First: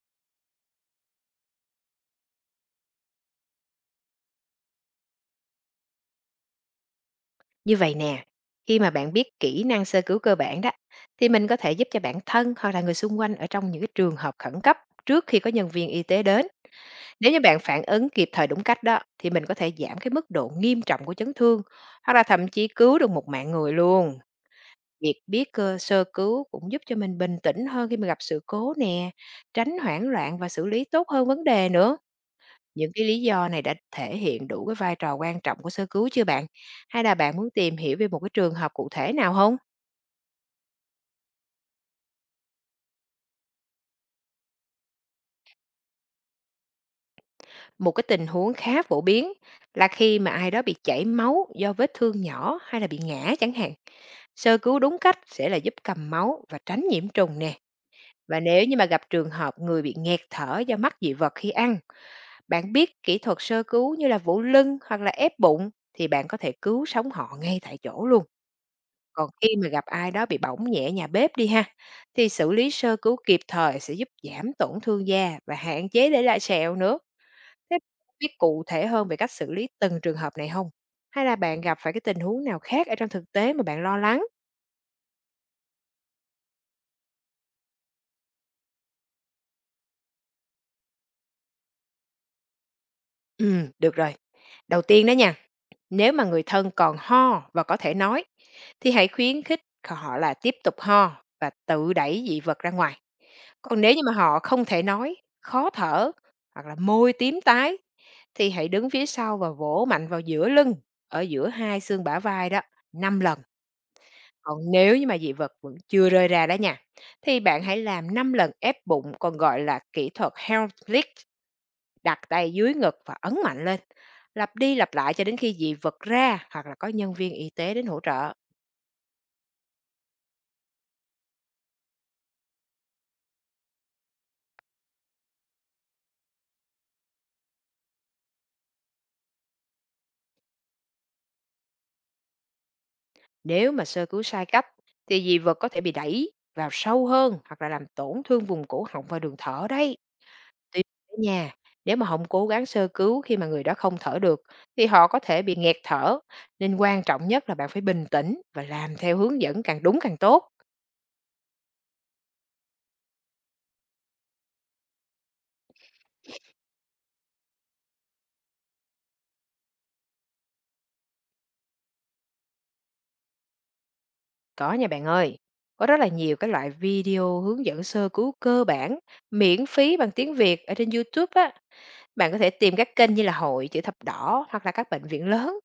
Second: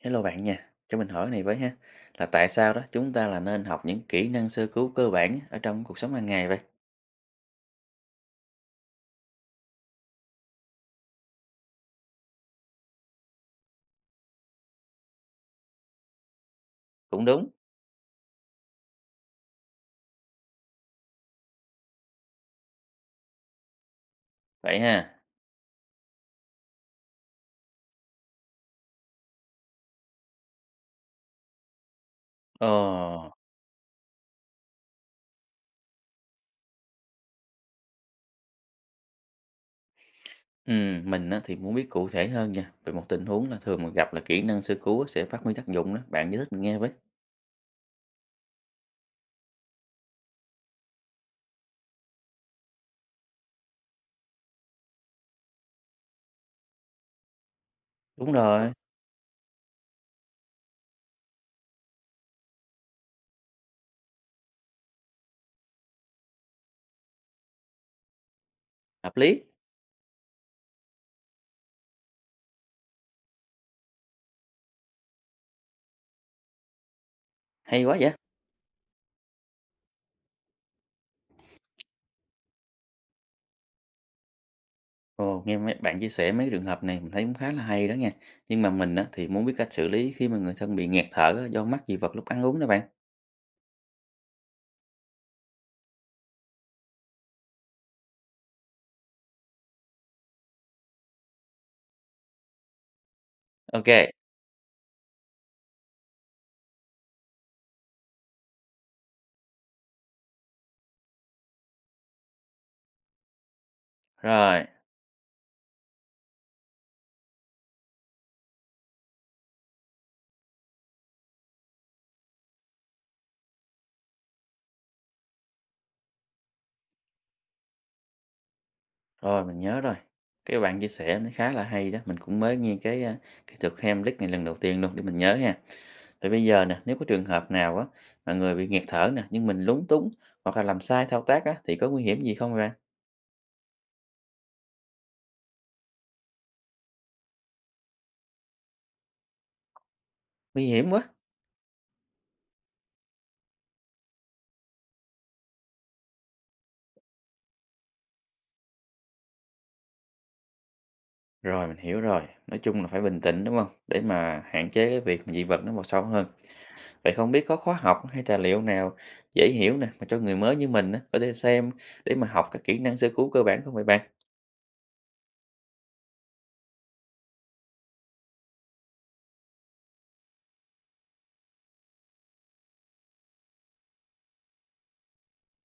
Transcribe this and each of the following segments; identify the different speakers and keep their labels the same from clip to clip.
Speaker 1: Hello bạn nha, cho mình hỏi cái này với ha, là tại sao đó chúng ta là nên học những kỹ năng sơ cứu cơ bản ở trong cuộc sống hàng ngày vậy?
Speaker 2: Như vậy nè, khi mà bạn biết kỹ năng sơ cứu cơ bản đó, thì mình có thể giúp cho bản thân hoặc là người xung quanh ở trong những cái trường hợp khẩn cấp trước khi có nhân viên y tế đến.
Speaker 1: Cũng
Speaker 2: Nếu như
Speaker 1: đúng,
Speaker 2: bạn phản ứng kịp thời đúng cách đó, thì mình có thể giảm cái mức độ nghiêm trọng của chấn thương hoặc là thậm chí cứu được một mạng người luôn.
Speaker 1: vậy ha.
Speaker 2: Việc biết sơ cứu cũng giúp cho mình bình tĩnh hơn khi mà gặp sự cố nè, tránh hoảng loạn và xử lý tốt hơn vấn đề nữa.
Speaker 1: Ờ,
Speaker 2: Những cái lý do này đã thể hiện đủ cái vai trò quan trọng của sơ cứu chưa bạn? Hay là bạn muốn tìm hiểu về một cái trường hợp cụ thể nào không?
Speaker 1: mình á, thì muốn biết cụ thể hơn nha, về một tình huống là thường mà gặp là kỹ năng sơ cứu á, sẽ phát huy tác dụng đó, bạn giải thích mình nghe với.
Speaker 2: Một cái tình huống khá phổ biến là khi mà ai đó bị chảy máu do vết thương nhỏ hay là bị ngã chẳng hạn. Sơ cứu đúng cách sẽ là giúp cầm máu và tránh nhiễm trùng nè.
Speaker 1: Đúng
Speaker 2: Và nếu
Speaker 1: rồi,
Speaker 2: như mà gặp trường hợp người bị nghẹt thở do mắc dị vật khi ăn, bạn biết kỹ thuật sơ cứu như là vụ lưng hoặc là ép bụng thì bạn có thể cứu sống họ ngay tại chỗ luôn.
Speaker 1: hợp
Speaker 2: Còn
Speaker 1: lý,
Speaker 2: khi mà gặp ai đó bị bỏng nhẹ nhà bếp đi ha, thì xử lý sơ cứu kịp thời sẽ giúp giảm tổn thương da và hạn chế để lại sẹo nữa. Thế
Speaker 1: hay quá vậy.
Speaker 2: bạn biết cụ thể hơn về cách xử lý từng trường hợp này không? Hay là bạn gặp phải cái tình huống nào khác ở trong thực tế mà bạn lo lắng?
Speaker 1: Ồ, nghe mấy bạn chia sẻ mấy trường hợp này mình thấy cũng khá là hay đó nha. Nhưng mà mình á, thì muốn biết cách xử lý khi mà người thân bị nghẹt thở á, do mắc dị vật lúc ăn uống đó bạn.
Speaker 2: Ừ, được rồi. Đầu tiên đó nha, nếu mà người thân còn ho và có thể nói, thì hãy khuyến khích họ là tiếp tục ho và tự đẩy dị vật ra ngoài. Còn
Speaker 1: Ok,
Speaker 2: nếu như mà họ không thể nói, khó thở hoặc là môi tím tái, thì hãy đứng phía sau và vỗ mạnh vào giữa lưng, ở giữa hai xương bả vai đó, 5 lần. Còn
Speaker 1: rồi.
Speaker 2: nếu như mà dị vật vẫn chưa rơi ra đó nha, thì bạn hãy làm 5 lần ép bụng còn gọi là kỹ thuật held lift, đặt tay dưới ngực và ấn mạnh lên. Lặp đi lặp lại cho đến khi dị vật ra hoặc là có nhân viên y tế đến hỗ trợ.
Speaker 1: Rồi, mình nhớ rồi. Cái bạn chia sẻ nó khá là hay đó, mình cũng mới nghe cái, kỹ thuật Heimlich này lần đầu tiên luôn để mình nhớ ha. Vậy bây giờ nè, nếu có trường hợp nào á mà người bị nghẹt thở nè, nhưng mình lúng túng hoặc là làm sai thao tác á thì có nguy hiểm gì không bạn?
Speaker 2: Nếu mà sơ cứu sai cách thì dị vật có thể bị đẩy vào sâu hơn hoặc là làm tổn thương vùng cổ họng và đường thở đấy.
Speaker 1: Nguy
Speaker 2: Tuy
Speaker 1: hiểm quá.
Speaker 2: ở nhà, nếu mà không cố gắng sơ cứu khi mà người đó không thở được, thì họ có thể bị nghẹt thở, nên quan trọng nhất là bạn phải bình tĩnh và làm theo hướng dẫn càng đúng càng tốt.
Speaker 1: Rồi, mình hiểu rồi. Nói chung là phải bình tĩnh, đúng không? Để mà hạn chế cái việc mà dị vật nó vào sâu hơn. Vậy không biết có khóa học hay tài liệu nào dễ hiểu nè, mà cho người mới như mình á, có thể xem để mà học các kỹ năng sơ cứu cơ bản không vậy bạn?
Speaker 2: Có nha bạn ơi, có rất là nhiều cái loại video hướng dẫn sơ cứu cơ bản, miễn phí bằng tiếng Việt ở trên YouTube á. Bạn có thể tìm các kênh như là Hội Chữ Thập Đỏ hoặc là các bệnh viện lớn.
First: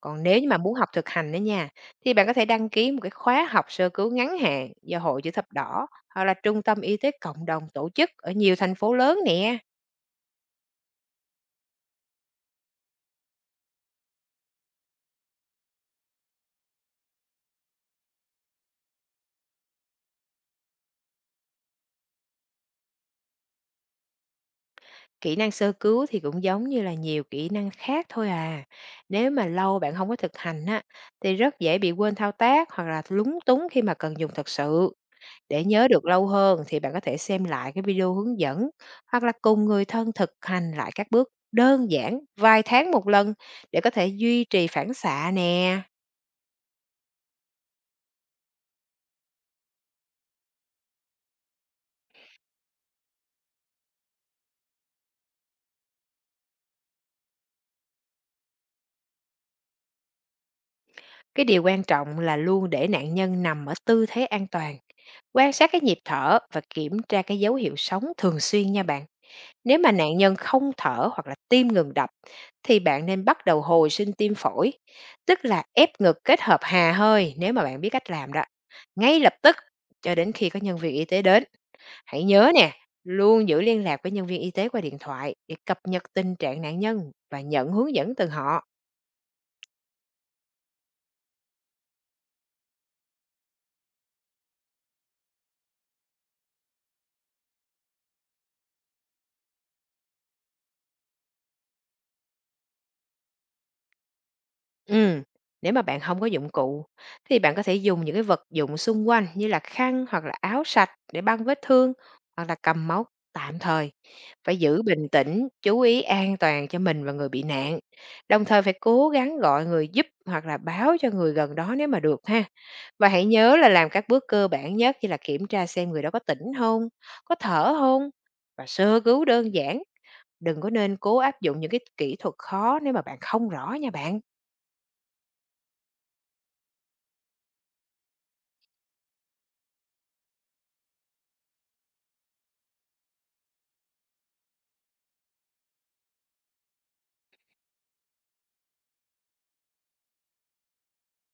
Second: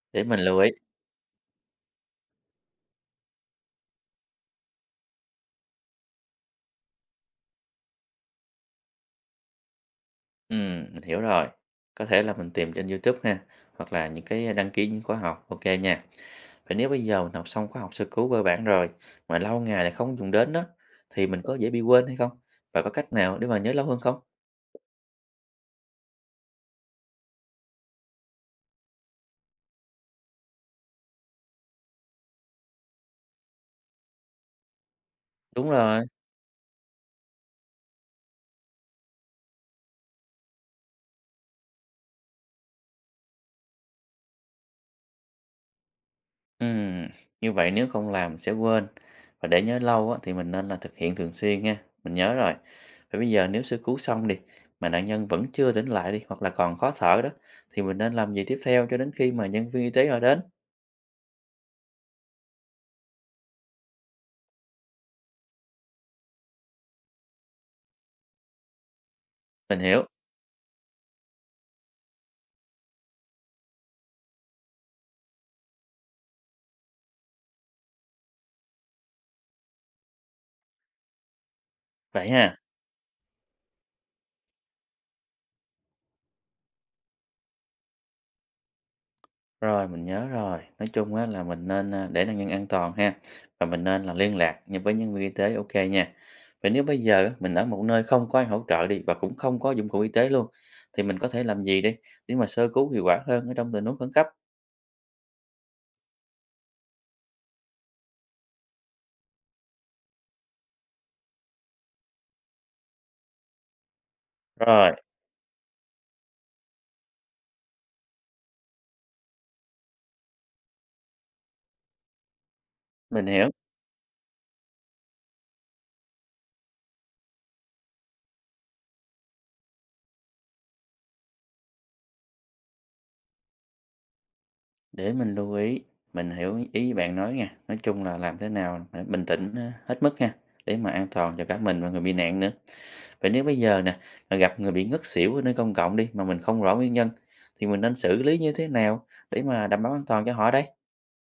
Speaker 2: Còn
Speaker 1: Để mình
Speaker 2: nếu như mà
Speaker 1: lưu ý.
Speaker 2: muốn học thực hành đó nha, thì bạn có thể đăng ký một cái khóa học sơ cứu ngắn hạn do Hội Chữ Thập Đỏ hoặc là Trung tâm Y tế Cộng đồng tổ chức ở nhiều thành phố lớn nè.
Speaker 1: Mình hiểu rồi. Có thể là mình tìm trên YouTube ha, hoặc là những cái đăng ký những khóa học, OK nha. Vậy nếu bây giờ mình học xong khóa học sơ cứu cơ bản rồi, mà lâu ngày lại không dùng đến đó, thì mình có dễ bị quên hay không? Và có cách nào để mà nhớ lâu hơn không?
Speaker 2: Kỹ năng sơ cứu thì cũng giống như là nhiều kỹ năng khác thôi à. Nếu mà lâu bạn không có thực hành á, thì rất dễ bị quên thao tác hoặc là lúng túng khi mà cần dùng thật sự. Để
Speaker 1: Đúng
Speaker 2: nhớ được
Speaker 1: rồi.
Speaker 2: lâu hơn thì bạn có thể xem lại cái video hướng dẫn hoặc là cùng người thân thực hành lại các bước đơn giản vài tháng một lần để có thể duy trì phản xạ nè.
Speaker 1: Ừm, như vậy nếu không làm sẽ quên. Và để nhớ lâu á, thì mình nên là thực hiện thường xuyên ha. Mình nhớ rồi. Vậy bây giờ nếu sơ cứu xong đi, mà nạn nhân vẫn chưa tỉnh lại đi, hoặc là còn khó thở đó, thì mình nên làm gì tiếp theo cho đến khi mà nhân viên y tế họ đến?
Speaker 2: Cái điều quan trọng là luôn để nạn nhân nằm ở tư thế an toàn, quan sát cái nhịp thở và kiểm tra cái dấu hiệu sống thường xuyên nha bạn.
Speaker 1: Mình
Speaker 2: Nếu mà
Speaker 1: hiểu.
Speaker 2: nạn nhân không thở hoặc là tim ngừng đập thì bạn nên bắt đầu hồi sinh tim phổi, tức là ép ngực kết hợp hà hơi nếu mà bạn biết cách làm đó. Ngay lập tức cho đến khi có nhân viên y tế đến. Hãy
Speaker 1: Vậy
Speaker 2: nhớ
Speaker 1: ha.
Speaker 2: nè, luôn giữ liên lạc với nhân viên y tế qua điện thoại để cập nhật tình trạng nạn nhân và nhận hướng dẫn từ họ.
Speaker 1: Rồi, mình nhớ rồi. Nói chung á là mình nên, để nạn nhân an toàn ha, và mình nên là liên lạc như với nhân viên y tế ok nha. Vậy nếu bây giờ á, mình ở một nơi không có ai hỗ trợ đi và cũng không có dụng cụ y tế luôn, thì mình có thể làm gì đi để mà sơ cứu hiệu quả hơn ở trong tình huống khẩn cấp?
Speaker 2: Ừ, nếu mà bạn không có dụng cụ thì bạn có thể dùng những cái vật dụng xung quanh như là khăn hoặc là áo sạch để băng vết thương hoặc là cầm máu tạm thời. Phải giữ
Speaker 1: Rồi,
Speaker 2: bình tĩnh, chú ý an toàn cho mình và người bị nạn, đồng thời phải cố gắng gọi người giúp hoặc là báo cho người gần đó nếu mà được ha. Và hãy
Speaker 1: mình hiểu.
Speaker 2: nhớ là làm các bước cơ bản nhất như là kiểm tra xem người đó có tỉnh không, có thở không và sơ cứu đơn giản, đừng có nên cố áp dụng những cái kỹ thuật khó nếu mà bạn không rõ nha bạn.
Speaker 1: Để mình lưu ý, mình hiểu ý bạn nói nha. Nói chung là làm thế nào để bình tĩnh ờ, hết mức ha, để mà an toàn cho cả mình và người bị nạn nữa. Vậy nếu bây giờ nè, mà gặp người bị ngất xỉu ở nơi công cộng đi mà mình không rõ nguyên nhân thì mình nên xử lý như thế nào để mà đảm bảo an toàn cho họ đây?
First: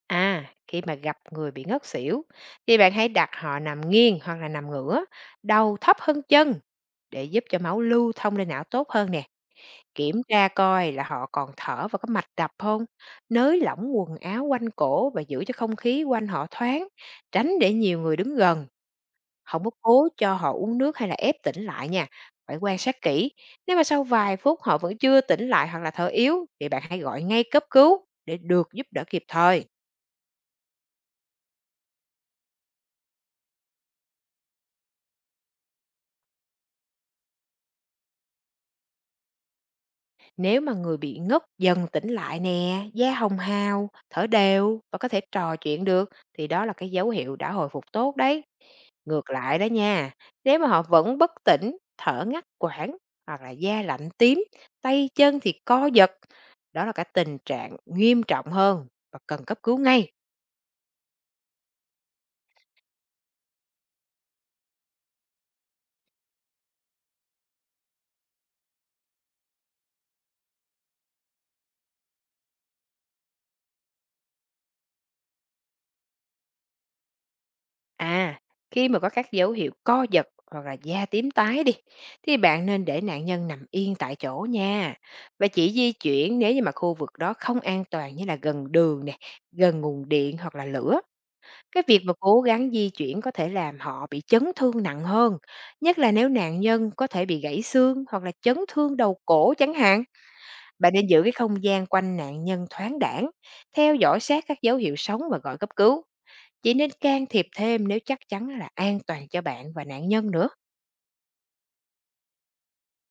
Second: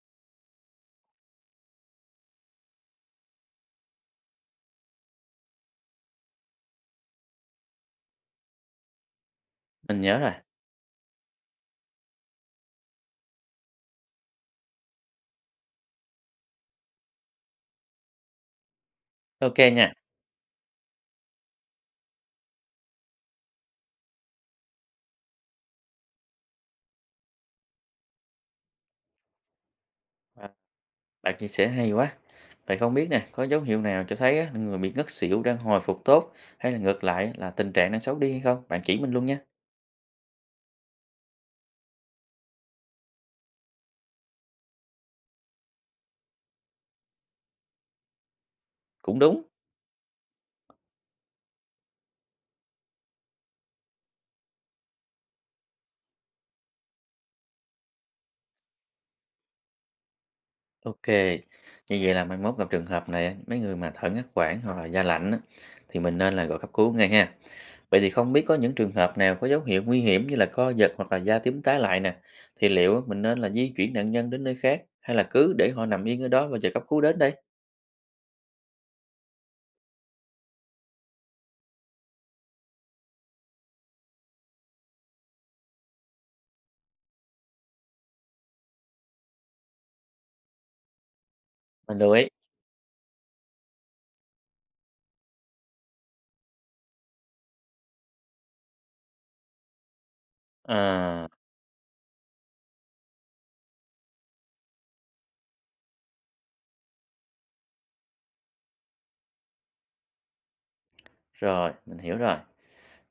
Speaker 2: À, khi mà gặp người bị ngất xỉu thì bạn hãy đặt họ nằm nghiêng hoặc là nằm ngửa, đầu thấp hơn chân để giúp cho máu lưu thông lên não tốt hơn nè.
Speaker 1: Mình nhớ
Speaker 2: Kiểm
Speaker 1: rồi.
Speaker 2: tra coi là họ còn thở và có mạch đập không. Nới lỏng quần áo quanh cổ và giữ cho không khí quanh họ thoáng, tránh để nhiều người đứng gần.
Speaker 1: Ok
Speaker 2: Không có
Speaker 1: nha.
Speaker 2: cố cho họ uống nước hay là ép tỉnh lại nha. Phải quan sát kỹ. Nếu mà sau vài phút họ vẫn chưa tỉnh lại hoặc là thở yếu thì bạn hãy gọi ngay cấp cứu để được giúp đỡ kịp thời.
Speaker 1: À, bạn chia sẻ hay quá. Vậy không biết nè, có dấu hiệu nào cho thấy á, người bị ngất xỉu đang hồi phục tốt hay là ngược lại là tình trạng đang xấu đi hay không? Bạn chỉ mình luôn nha.
Speaker 2: Nếu mà người bị ngất dần tỉnh lại nè, da hồng hào, thở đều và có thể trò chuyện được thì đó là cái dấu hiệu đã hồi phục tốt đấy.
Speaker 1: Cũng
Speaker 2: Ngược
Speaker 1: đúng.
Speaker 2: lại đó nha, nếu mà họ vẫn bất tỉnh, thở ngắt quãng hoặc là da lạnh tím, tay chân thì co giật, đó là cái tình trạng nghiêm trọng hơn và cần cấp cứu ngay.
Speaker 1: OK, như vậy là mai mốt gặp trường hợp này á, mấy người mà thở ngắt quãng hoặc là da lạnh á, thì mình nên là gọi cấp cứu ngay ha. Vậy thì không biết có những trường hợp nào có dấu hiệu nguy hiểm như là co giật hoặc là da tím tái lại nè, thì liệu á, mình nên là di chuyển nạn nhân đến nơi khác hay là cứ để họ nằm yên ở đó và chờ cấp cứu đến đây?
Speaker 2: À, khi mà có các dấu hiệu co giật hoặc là da tím tái đi, thì bạn nên để nạn nhân nằm yên tại chỗ nha. Và chỉ di chuyển nếu như mà khu vực đó không an toàn như là gần đường nè, gần nguồn điện hoặc là lửa. Cái
Speaker 1: Mình
Speaker 2: việc
Speaker 1: lưu
Speaker 2: mà
Speaker 1: ý.
Speaker 2: cố gắng di chuyển có thể làm họ bị chấn thương nặng hơn, nhất là nếu nạn nhân có thể bị gãy xương hoặc là chấn thương đầu cổ chẳng hạn. Bạn nên giữ
Speaker 1: À,
Speaker 2: cái không gian quanh nạn nhân thoáng đãng, theo dõi sát các dấu hiệu sống và gọi cấp cứu, chỉ nên can thiệp thêm nếu chắc chắn là an toàn cho bạn và nạn nhân nữa.
Speaker 1: rồi, mình hiểu rồi.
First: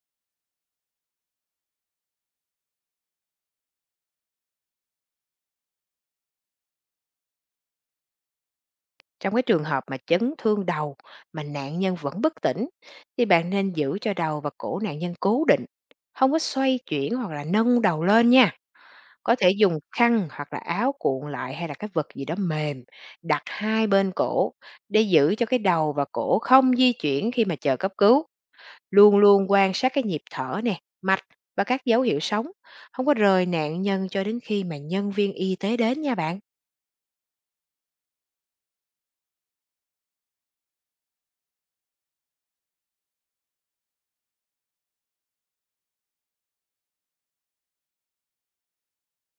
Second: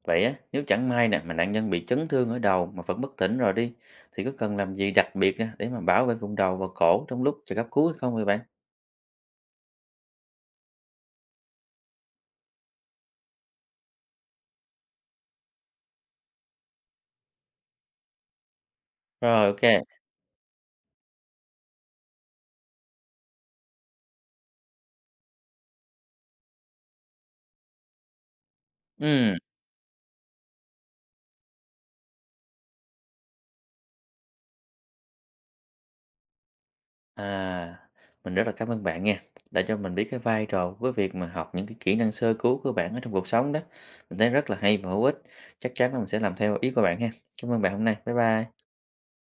Speaker 1: Vậy á, nếu chẳng may nè mà nạn nhân bị chấn thương ở đầu mà vẫn bất tỉnh rồi đi, thì có cần làm gì đặc biệt nè để mà bảo vệ vùng đầu và cổ trong lúc chờ cấp cứu hay không vậy bạn?
Speaker 2: Trong cái trường hợp mà chấn thương đầu mà nạn nhân vẫn bất tỉnh thì bạn nên giữ cho đầu và cổ nạn nhân cố định, không có xoay chuyển hoặc là nâng đầu lên nha. Có
Speaker 1: Rồi,
Speaker 2: thể
Speaker 1: OK.
Speaker 2: dùng khăn hoặc là áo cuộn lại hay là cái vật gì đó mềm đặt hai bên cổ để giữ cho cái đầu và cổ không di chuyển khi mà chờ cấp cứu. Luôn
Speaker 1: Ừ.
Speaker 2: luôn quan sát cái nhịp thở nè, mạch và các dấu hiệu sống, không có rời nạn nhân cho đến khi mà nhân viên y tế đến nha bạn.
Speaker 1: À, mình rất là cảm ơn bạn nha, đã cho mình biết cái vai trò với việc mà học những cái kỹ năng sơ cứu cơ bản ở trong cuộc sống đó. Mình thấy rất là hay và hữu ích. Chắc chắn là mình sẽ làm theo ý của bạn ha. Cảm ơn bạn hôm nay. Bye bye.